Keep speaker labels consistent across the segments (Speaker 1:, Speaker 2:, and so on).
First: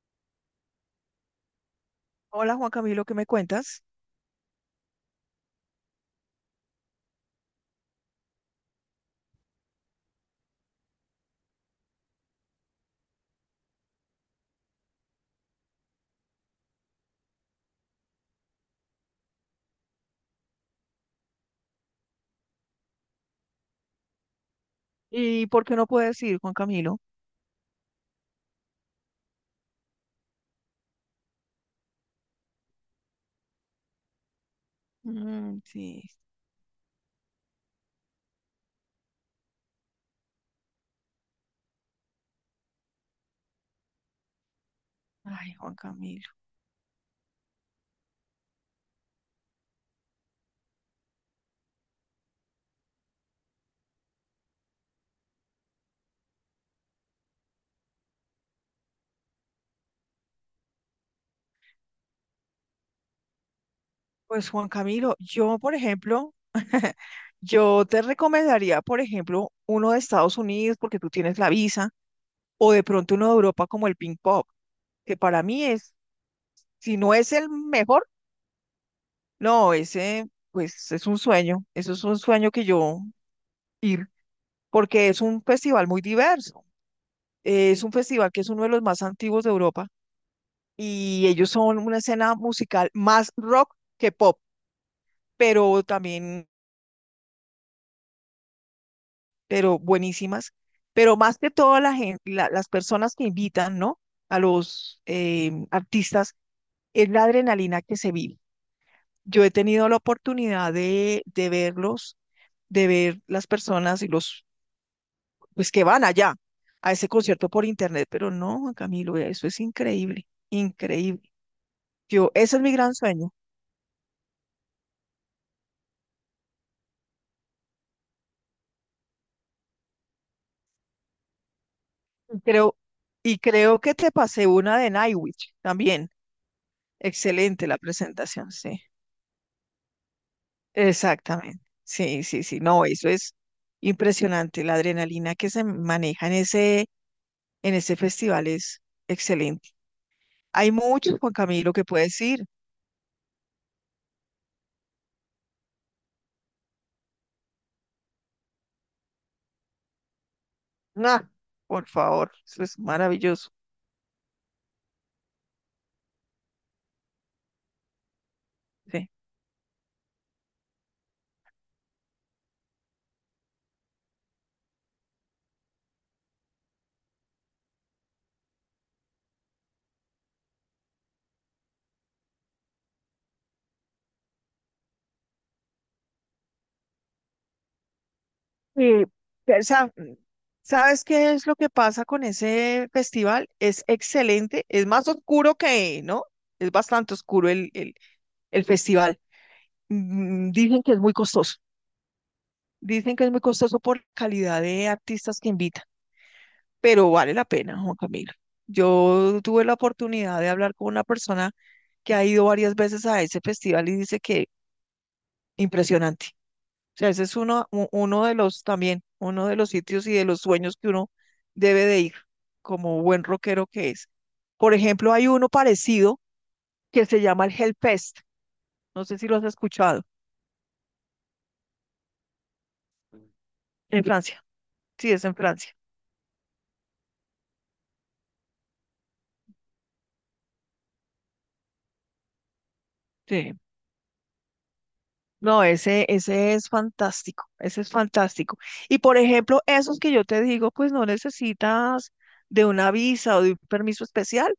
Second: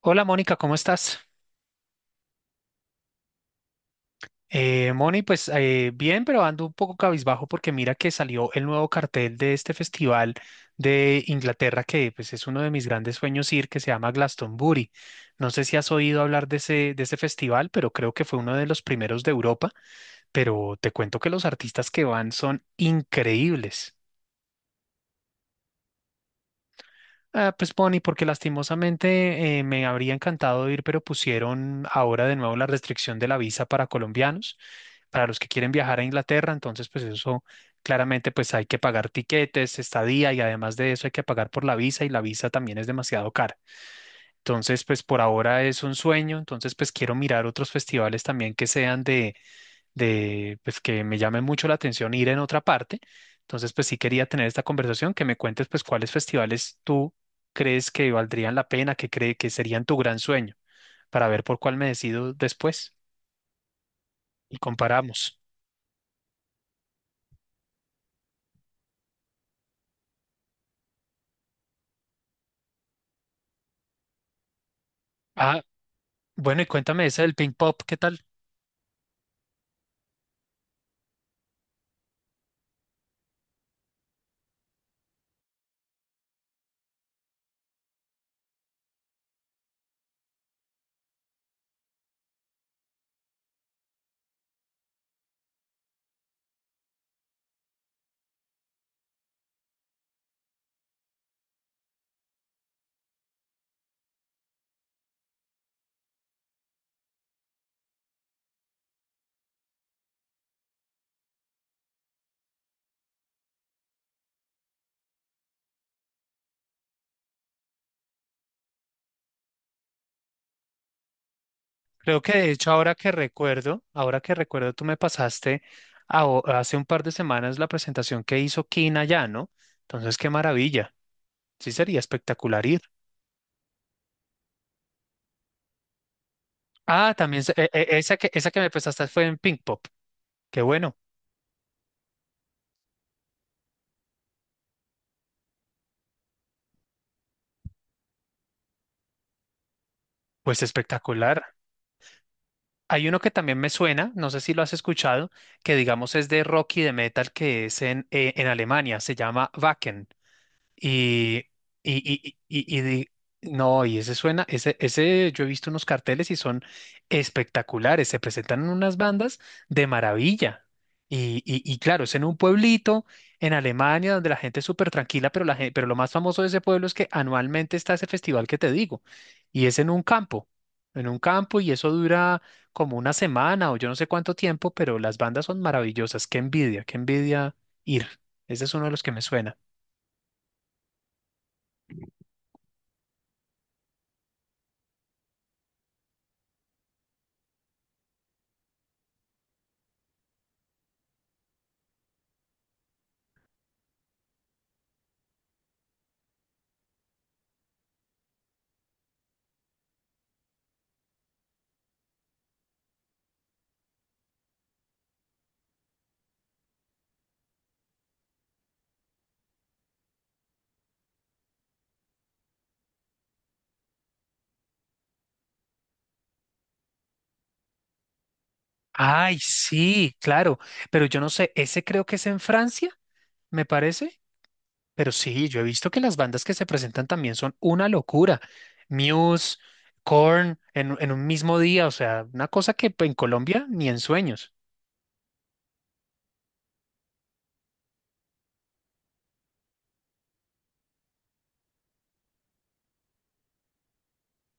Speaker 1: Hola Mónica, ¿cómo estás?
Speaker 2: Hola Juan Camilo, ¿qué me cuentas?
Speaker 1: Moni, pues bien, pero ando un poco cabizbajo porque mira que salió el nuevo cartel de este festival de Inglaterra que pues es uno de mis grandes sueños ir, que se llama Glastonbury. No sé si has oído hablar de ese festival, pero creo que fue uno de los primeros de Europa, pero te cuento que los artistas que van son increíbles.
Speaker 2: ¿Y por qué no puedes ir, Juan Camilo?
Speaker 1: Ah, pues Bonnie, porque lastimosamente me habría encantado ir, pero pusieron ahora de nuevo la restricción de la visa para colombianos, para los que
Speaker 2: Mm,
Speaker 1: quieren viajar
Speaker 2: sí.
Speaker 1: a Inglaterra, entonces pues eso claramente pues hay que pagar tiquetes, estadía y además de eso hay que pagar por la visa y la visa también es demasiado cara. Entonces pues por
Speaker 2: Ay,
Speaker 1: ahora
Speaker 2: Juan
Speaker 1: es un
Speaker 2: Camilo.
Speaker 1: sueño, entonces pues quiero mirar otros festivales también que sean de pues que me llame mucho la atención ir en otra parte. Entonces, pues sí quería tener esta conversación, que me cuentes pues cuáles festivales tú crees que valdrían la pena, que cree que serían tu gran sueño, para ver por cuál me decido después
Speaker 2: Pues
Speaker 1: y
Speaker 2: Juan Camilo,
Speaker 1: comparamos.
Speaker 2: yo, por ejemplo, yo te recomendaría, por ejemplo, uno de Estados Unidos porque tú tienes la visa, o de pronto uno de Europa como el Ping Pong, que para
Speaker 1: Ah,
Speaker 2: mí es,
Speaker 1: bueno, y
Speaker 2: si
Speaker 1: cuéntame
Speaker 2: no
Speaker 1: esa
Speaker 2: es
Speaker 1: del
Speaker 2: el
Speaker 1: Pink Pop, ¿qué
Speaker 2: mejor,
Speaker 1: tal?
Speaker 2: no, ese, pues es un sueño, eso es un sueño que yo ir, porque es un festival muy diverso, es un festival que es uno de los más antiguos de Europa y ellos son una escena musical más rock que pop, pero también, pero buenísimas, pero más que todo las personas que invitan, ¿no? A los artistas, es la adrenalina que se vive. Yo he tenido la oportunidad de verlos, de ver las personas y los, pues que van allá a ese concierto por internet, pero no, Camilo, eso es increíble, increíble.
Speaker 1: Creo
Speaker 2: Yo,
Speaker 1: que de
Speaker 2: ese es
Speaker 1: hecho
Speaker 2: mi gran sueño.
Speaker 1: ahora que recuerdo, tú me pasaste hace un par de semanas la presentación que hizo Kina allá, ¿no? Entonces, qué maravilla. Sí, sería espectacular
Speaker 2: Creo,
Speaker 1: ir.
Speaker 2: y creo que te pasé una de Nightwish también.
Speaker 1: Ah, también se-
Speaker 2: Excelente
Speaker 1: e-
Speaker 2: la
Speaker 1: e-
Speaker 2: presentación,
Speaker 1: esa que me
Speaker 2: sí.
Speaker 1: prestaste fue en Pink Pop. Qué bueno,
Speaker 2: Exactamente. Sí, sí, sí. No, eso es impresionante. La adrenalina que se maneja en ese festival es excelente.
Speaker 1: pues
Speaker 2: Hay mucho, Juan
Speaker 1: espectacular.
Speaker 2: Camilo, que puedes ir.
Speaker 1: Hay uno que también me suena, no sé si lo has escuchado, que digamos es de rock y de metal, que es en Alemania, se llama Wacken.
Speaker 2: Nah,
Speaker 1: Y,
Speaker 2: por
Speaker 1: y,
Speaker 2: favor,
Speaker 1: y,
Speaker 2: eso es
Speaker 1: y- y di-
Speaker 2: maravilloso.
Speaker 1: no, y ese suena, yo he visto unos carteles y son espectaculares, se presentan en unas
Speaker 2: Sí.
Speaker 1: bandas de maravilla. Y claro, es en un pueblito en Alemania donde la gente es súper tranquila, pero, pero lo más famoso de ese pueblo es que anualmente está ese festival que te digo, y es en un campo, y eso dura como una semana o yo no sé cuánto tiempo, pero las bandas son maravillosas, qué envidia ir. Ese es uno de los
Speaker 2: Y,
Speaker 1: que me suena.
Speaker 2: pero, sa- ¿Sabes qué es lo que pasa con ese festival? Es excelente, es más oscuro que, ¿no? Es bastante oscuro el festival. Mm, dicen que es muy costoso, dicen que es muy costoso por la calidad de artistas que invitan, pero vale la pena, Juan Camilo. Yo tuve la oportunidad de hablar con una persona que ha ido varias veces a ese festival y dice que impresionante. O sea, ese es uno, uno de los también, uno de los sitios y de los sueños que uno debe de ir como buen rockero que es. Por ejemplo, hay uno parecido que se llama el Hellfest. No sé si lo
Speaker 1: Ay,
Speaker 2: has escuchado.
Speaker 1: sí, claro, pero yo no sé, ese creo que es en Francia, me
Speaker 2: En
Speaker 1: parece,
Speaker 2: Francia.
Speaker 1: pero
Speaker 2: Sí, es en
Speaker 1: sí, yo he
Speaker 2: Francia.
Speaker 1: visto que las bandas que se presentan también son una locura. Muse, Korn, en un mismo día, o sea, una cosa que pues, en
Speaker 2: Sí.
Speaker 1: Colombia ni en sueños.
Speaker 2: No, ese es fantástico, ese es fantástico. Y por ejemplo, esos que yo te digo, pues no necesitas de una visa o de un permiso especial,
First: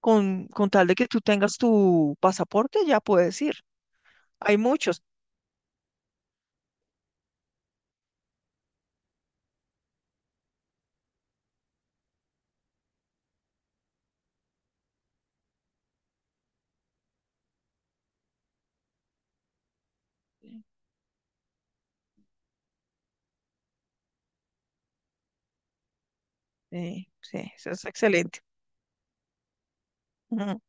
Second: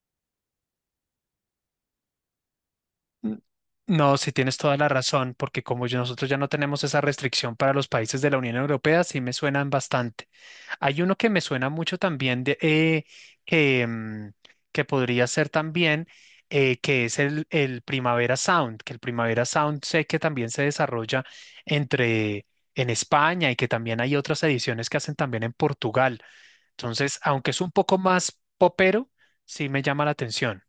Speaker 2: con tal de que tú tengas tu pasaporte, ya puedes
Speaker 1: N-
Speaker 2: ir.
Speaker 1: No, sí
Speaker 2: Hay
Speaker 1: tienes toda la
Speaker 2: muchos.
Speaker 1: razón, porque como yo- nosotros ya no tenemos esa restricción para los países de la Unión Europea, sí me suenan bastante. Hay uno que me suena mucho también de, que, mm, que podría ser también, el Primavera Sound, que el Primavera Sound sé que también se desarrolla entre en España y que también hay otras ediciones que hacen también en Portugal.
Speaker 2: Sí,
Speaker 1: Entonces,
Speaker 2: sí,
Speaker 1: aunque es
Speaker 2: eso
Speaker 1: un
Speaker 2: es
Speaker 1: poco más
Speaker 2: excelente.
Speaker 1: popero, sí me llama la
Speaker 2: Ujú.
Speaker 1: atención.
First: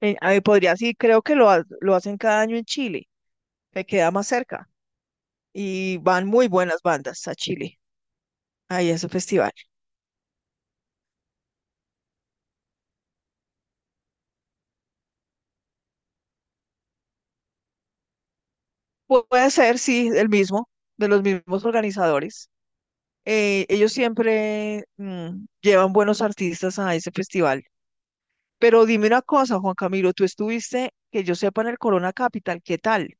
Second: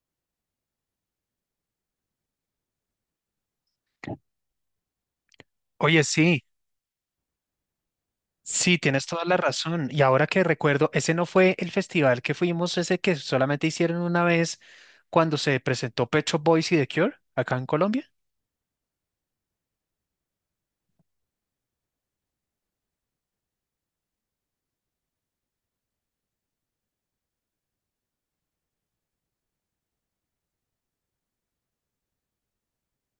Speaker 2: Ahí podría, sí, creo que lo hacen cada año en Chile, me queda más cerca. Y
Speaker 1: Oye,
Speaker 2: van
Speaker 1: sí.
Speaker 2: muy buenas bandas a Chile,
Speaker 1: Sí,
Speaker 2: ahí a
Speaker 1: tienes
Speaker 2: ese
Speaker 1: toda la
Speaker 2: festival.
Speaker 1: razón. Y ahora que recuerdo, ese no fue el festival que fuimos, ese que solamente hicieron una vez cuando se presentó Pecho Boys y The Cure acá en Colombia.
Speaker 2: Puede ser, sí, el mismo, de los mismos organizadores. Eh, ellos siempre mm, llevan buenos artistas a ese festival. Pero dime una cosa, Juan Camilo, tú estuviste, que yo sepa, en el Corona Capital, ¿qué tal?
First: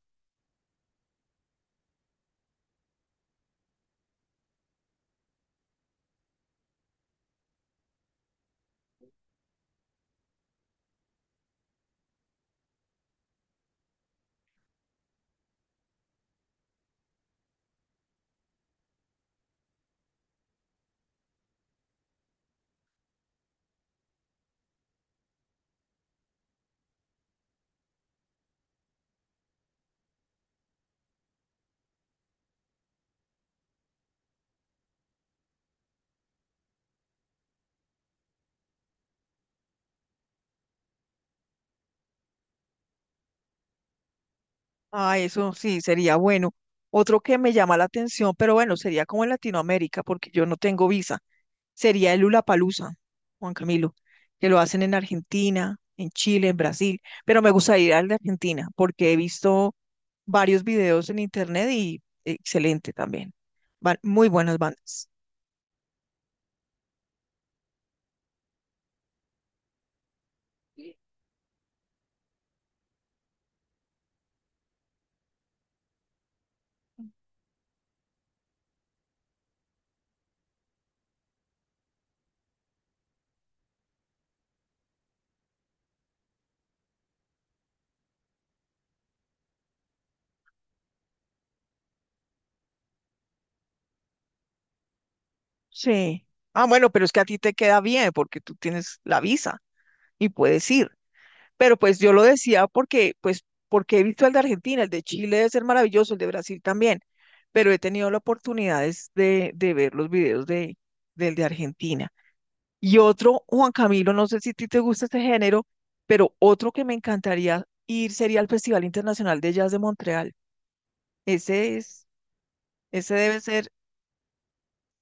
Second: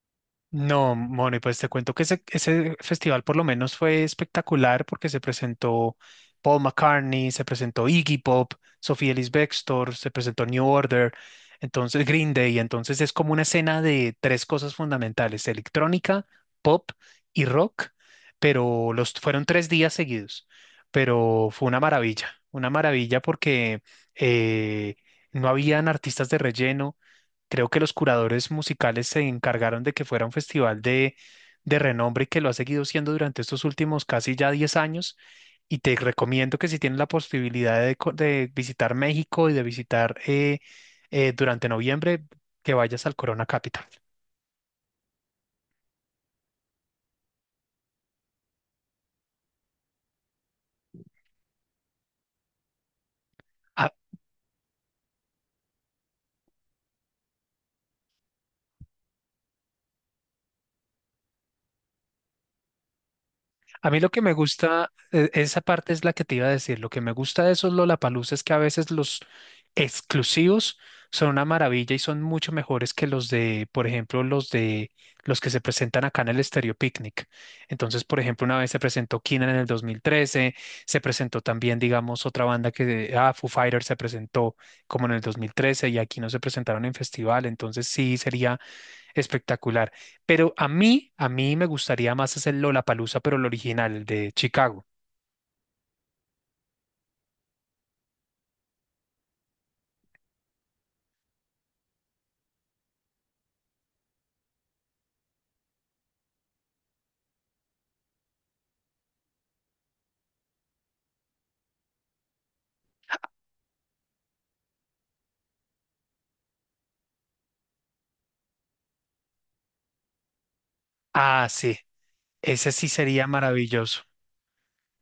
Speaker 1: No, Moni, pues te cuento que ese festival por lo menos fue espectacular porque se presentó Paul McCartney, se presentó Iggy Pop, Sofía Ellis Bextor, se presentó New Order, entonces Green Day, entonces es como una escena de tres cosas fundamentales, electrónica, pop y rock, pero los fueron tres días seguidos, pero fue una maravilla porque eh, no habían artistas de relleno. Creo que los curadores musicales se encargaron de que fuera un festival de renombre que lo ha seguido siendo durante estos últimos casi ya 10 años. Y te recomiendo que si tienes la posibilidad de visitar México y de visitar durante noviembre, que vayas al Corona Capital.
Speaker 2: Ah, eso sí, sería bueno. Otro que me llama la atención, pero bueno, sería como en Latinoamérica, porque yo no tengo visa, sería el Lollapalooza, Juan Camilo, que lo hacen en Argentina, en Chile, en Brasil, pero me gusta ir al de Argentina, porque he visto varios videos en internet y excelente también.
Speaker 1: A
Speaker 2: Van
Speaker 1: mí lo que
Speaker 2: muy
Speaker 1: me
Speaker 2: buenas
Speaker 1: gusta,
Speaker 2: bandas.
Speaker 1: esa parte es la que te iba a decir, lo que me gusta de esos Lollapalooza es que a veces los exclusivos son una maravilla y son mucho mejores que los de, por ejemplo, los que se presentan acá en el Estéreo Picnic. Entonces, por ejemplo, una vez se presentó Keane en el 2013, se presentó también, digamos, otra banda Foo Fighters se presentó como en el 2013 y aquí no se presentaron en festival, entonces sí sería espectacular. Pero a mí me gustaría más hacer Lollapalooza, pero el original, el de Chicago.
Speaker 2: Sí. Ah, bueno, pero es que a ti te queda bien porque tú tienes la visa y puedes ir. Pero pues yo lo decía porque, pues, porque he visto el de Argentina, el de Chile debe ser maravilloso, el de Brasil también, pero he tenido la oportunidad es de ver los videos del de Argentina. Y otro, Juan Camilo, no sé si a ti te gusta este género, pero otro que me encantaría ir sería al Festival Internacional de Jazz de Montreal.
Speaker 1: Ah,
Speaker 2: Ese
Speaker 1: sí,
Speaker 2: es,
Speaker 1: ese sí
Speaker 2: ese
Speaker 1: sería
Speaker 2: debe ser,
Speaker 1: maravilloso.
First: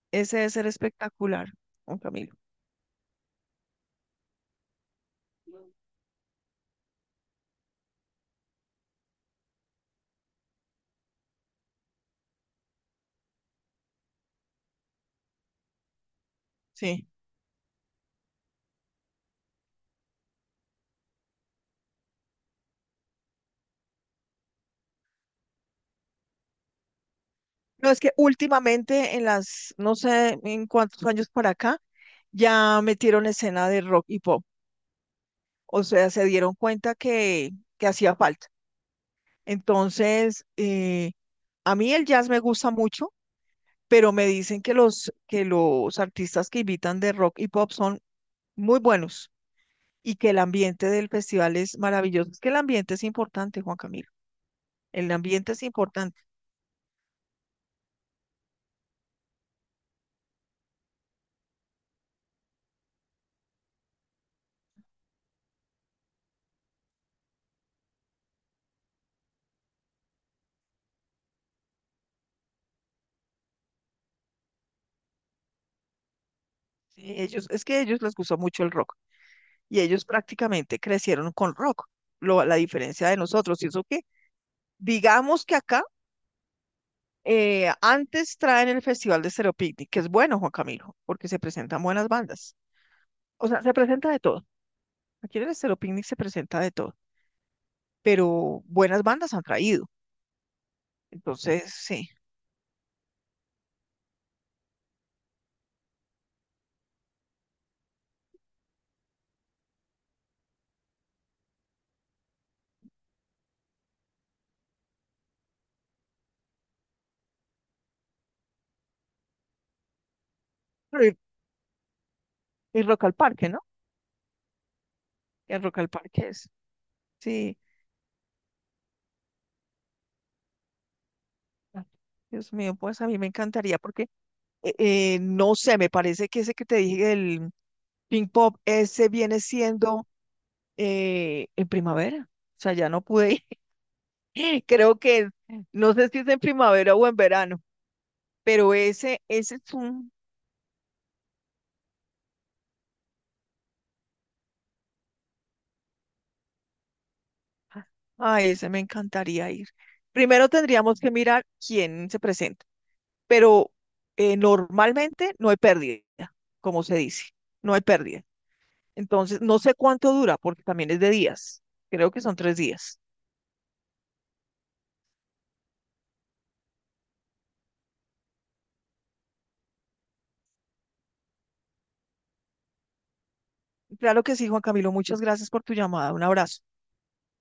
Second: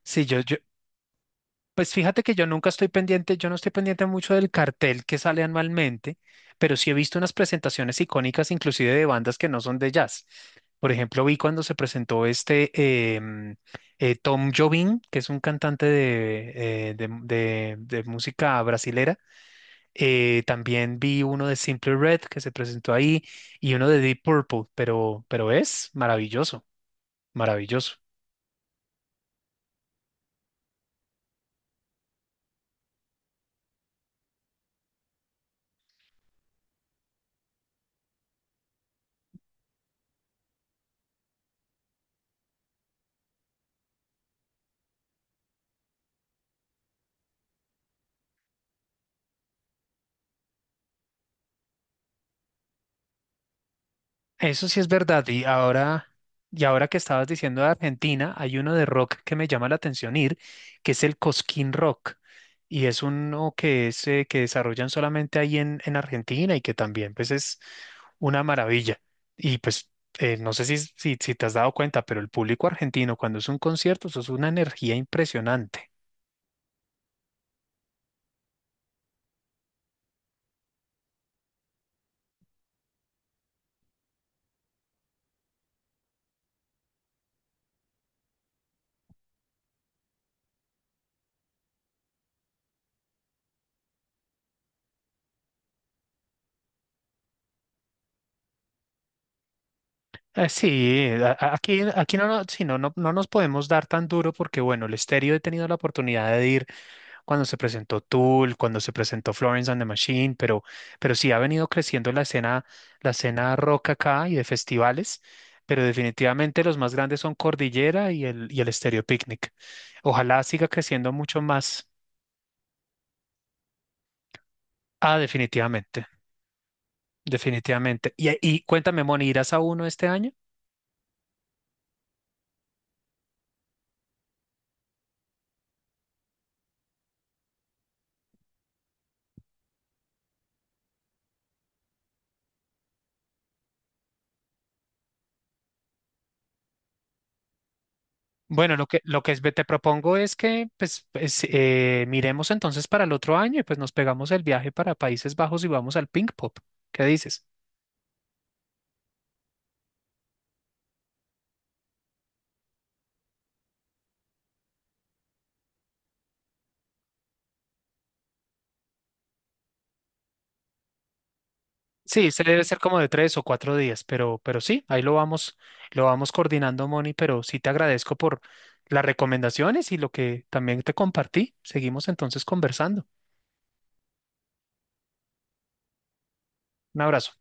Speaker 1: Sí,
Speaker 2: ese
Speaker 1: yo,
Speaker 2: debe
Speaker 1: yo,
Speaker 2: ser espectacular,
Speaker 1: pues
Speaker 2: Juan
Speaker 1: fíjate que
Speaker 2: Camilo.
Speaker 1: yo nunca estoy pendiente, yo no estoy pendiente mucho del cartel que sale anualmente, pero sí he visto unas presentaciones icónicas, inclusive de bandas que no son de jazz. Por ejemplo, vi cuando se presentó Tom Jobim, que es un cantante de,
Speaker 2: Sí.
Speaker 1: de música brasilera. También vi uno de Simple Red que se presentó ahí y uno de Deep Purple, pero es maravilloso,
Speaker 2: No,
Speaker 1: maravilloso.
Speaker 2: es que últimamente en las, no sé en cuántos años para acá, ya metieron escena de rock y pop. O sea, se dieron cuenta que hacía falta. Entonces, a mí el jazz me gusta mucho, pero me dicen que los artistas que invitan de rock y pop son muy buenos y que el ambiente del festival es maravilloso. Es que el ambiente es importante, Juan Camilo.
Speaker 1: Eso sí es
Speaker 2: El
Speaker 1: verdad.
Speaker 2: ambiente es importante.
Speaker 1: Y ahora que estabas diciendo de Argentina, hay uno de rock que me llama la atención ir, que es el Cosquín Rock. Y es uno que desarrollan solamente ahí en Argentina y que también pues es una maravilla. Y pues no sé si te has dado cuenta, pero el público argentino cuando es un concierto, eso es una energía impresionante.
Speaker 2: Sí, ellos, es que a ellos les gusta mucho el rock. Y ellos prácticamente crecieron con rock. Lo, la diferencia de nosotros, y eso que, digamos que acá antes traen el Festival de Stereo Picnic, que es bueno, Juan Camilo, porque se presentan buenas bandas. O sea, se presenta de todo. Aquí en el Stereo Picnic se presenta de todo, pero buenas bandas han traído.
Speaker 1: Sí,
Speaker 2: Entonces,
Speaker 1: aquí,
Speaker 2: sí.
Speaker 1: no nos podemos dar tan duro porque, bueno, el estéreo he tenido la oportunidad de ir cuando se presentó Tool, cuando se presentó Florence and the Machine, pero sí ha venido creciendo la escena rock acá y de festivales, pero definitivamente los más grandes son Cordillera y el Estéreo Picnic. Ojalá siga creciendo
Speaker 2: Y,
Speaker 1: mucho más.
Speaker 2: y Rock al Parque, ¿no?
Speaker 1: Ah,
Speaker 2: El Rock al
Speaker 1: definitivamente,
Speaker 2: Parque es, sí.
Speaker 1: definitivamente. Y cuéntame, Moni, ¿irás a uno este año?
Speaker 2: Ah, Dios mío, pues a mí me encantaría porque, no sé, me parece que ese que te dije, el Pink Pop, ese viene siendo en primavera. O sea, ya no pude ir. Creo que, no sé si es en primavera o en verano, pero
Speaker 1: Bueno,
Speaker 2: ese,
Speaker 1: lo que es,
Speaker 2: ese
Speaker 1: te
Speaker 2: es un,
Speaker 1: propongo es que miremos entonces para el otro año y pues nos pegamos el viaje para Países Bajos y vamos al Pink Pop. ¿Qué dices?
Speaker 2: a ese me encantaría ir. Primero tendríamos que mirar quién se presenta, pero normalmente no hay pérdida, como se dice, no hay pérdida. Entonces, no sé cuánto dura, porque también es de días. Creo que
Speaker 1: Sí,
Speaker 2: son
Speaker 1: se
Speaker 2: tres
Speaker 1: debe ser como
Speaker 2: días.
Speaker 1: de tres o cuatro días, pero sí, lo vamos coordinando, Moni, pero sí te agradezco por las recomendaciones y lo que también te compartí. Seguimos entonces conversando.
Speaker 2: Claro que sí, Juan Camilo, muchas gracias por tu llamada. Un abrazo.
Speaker 1: Un abrazo.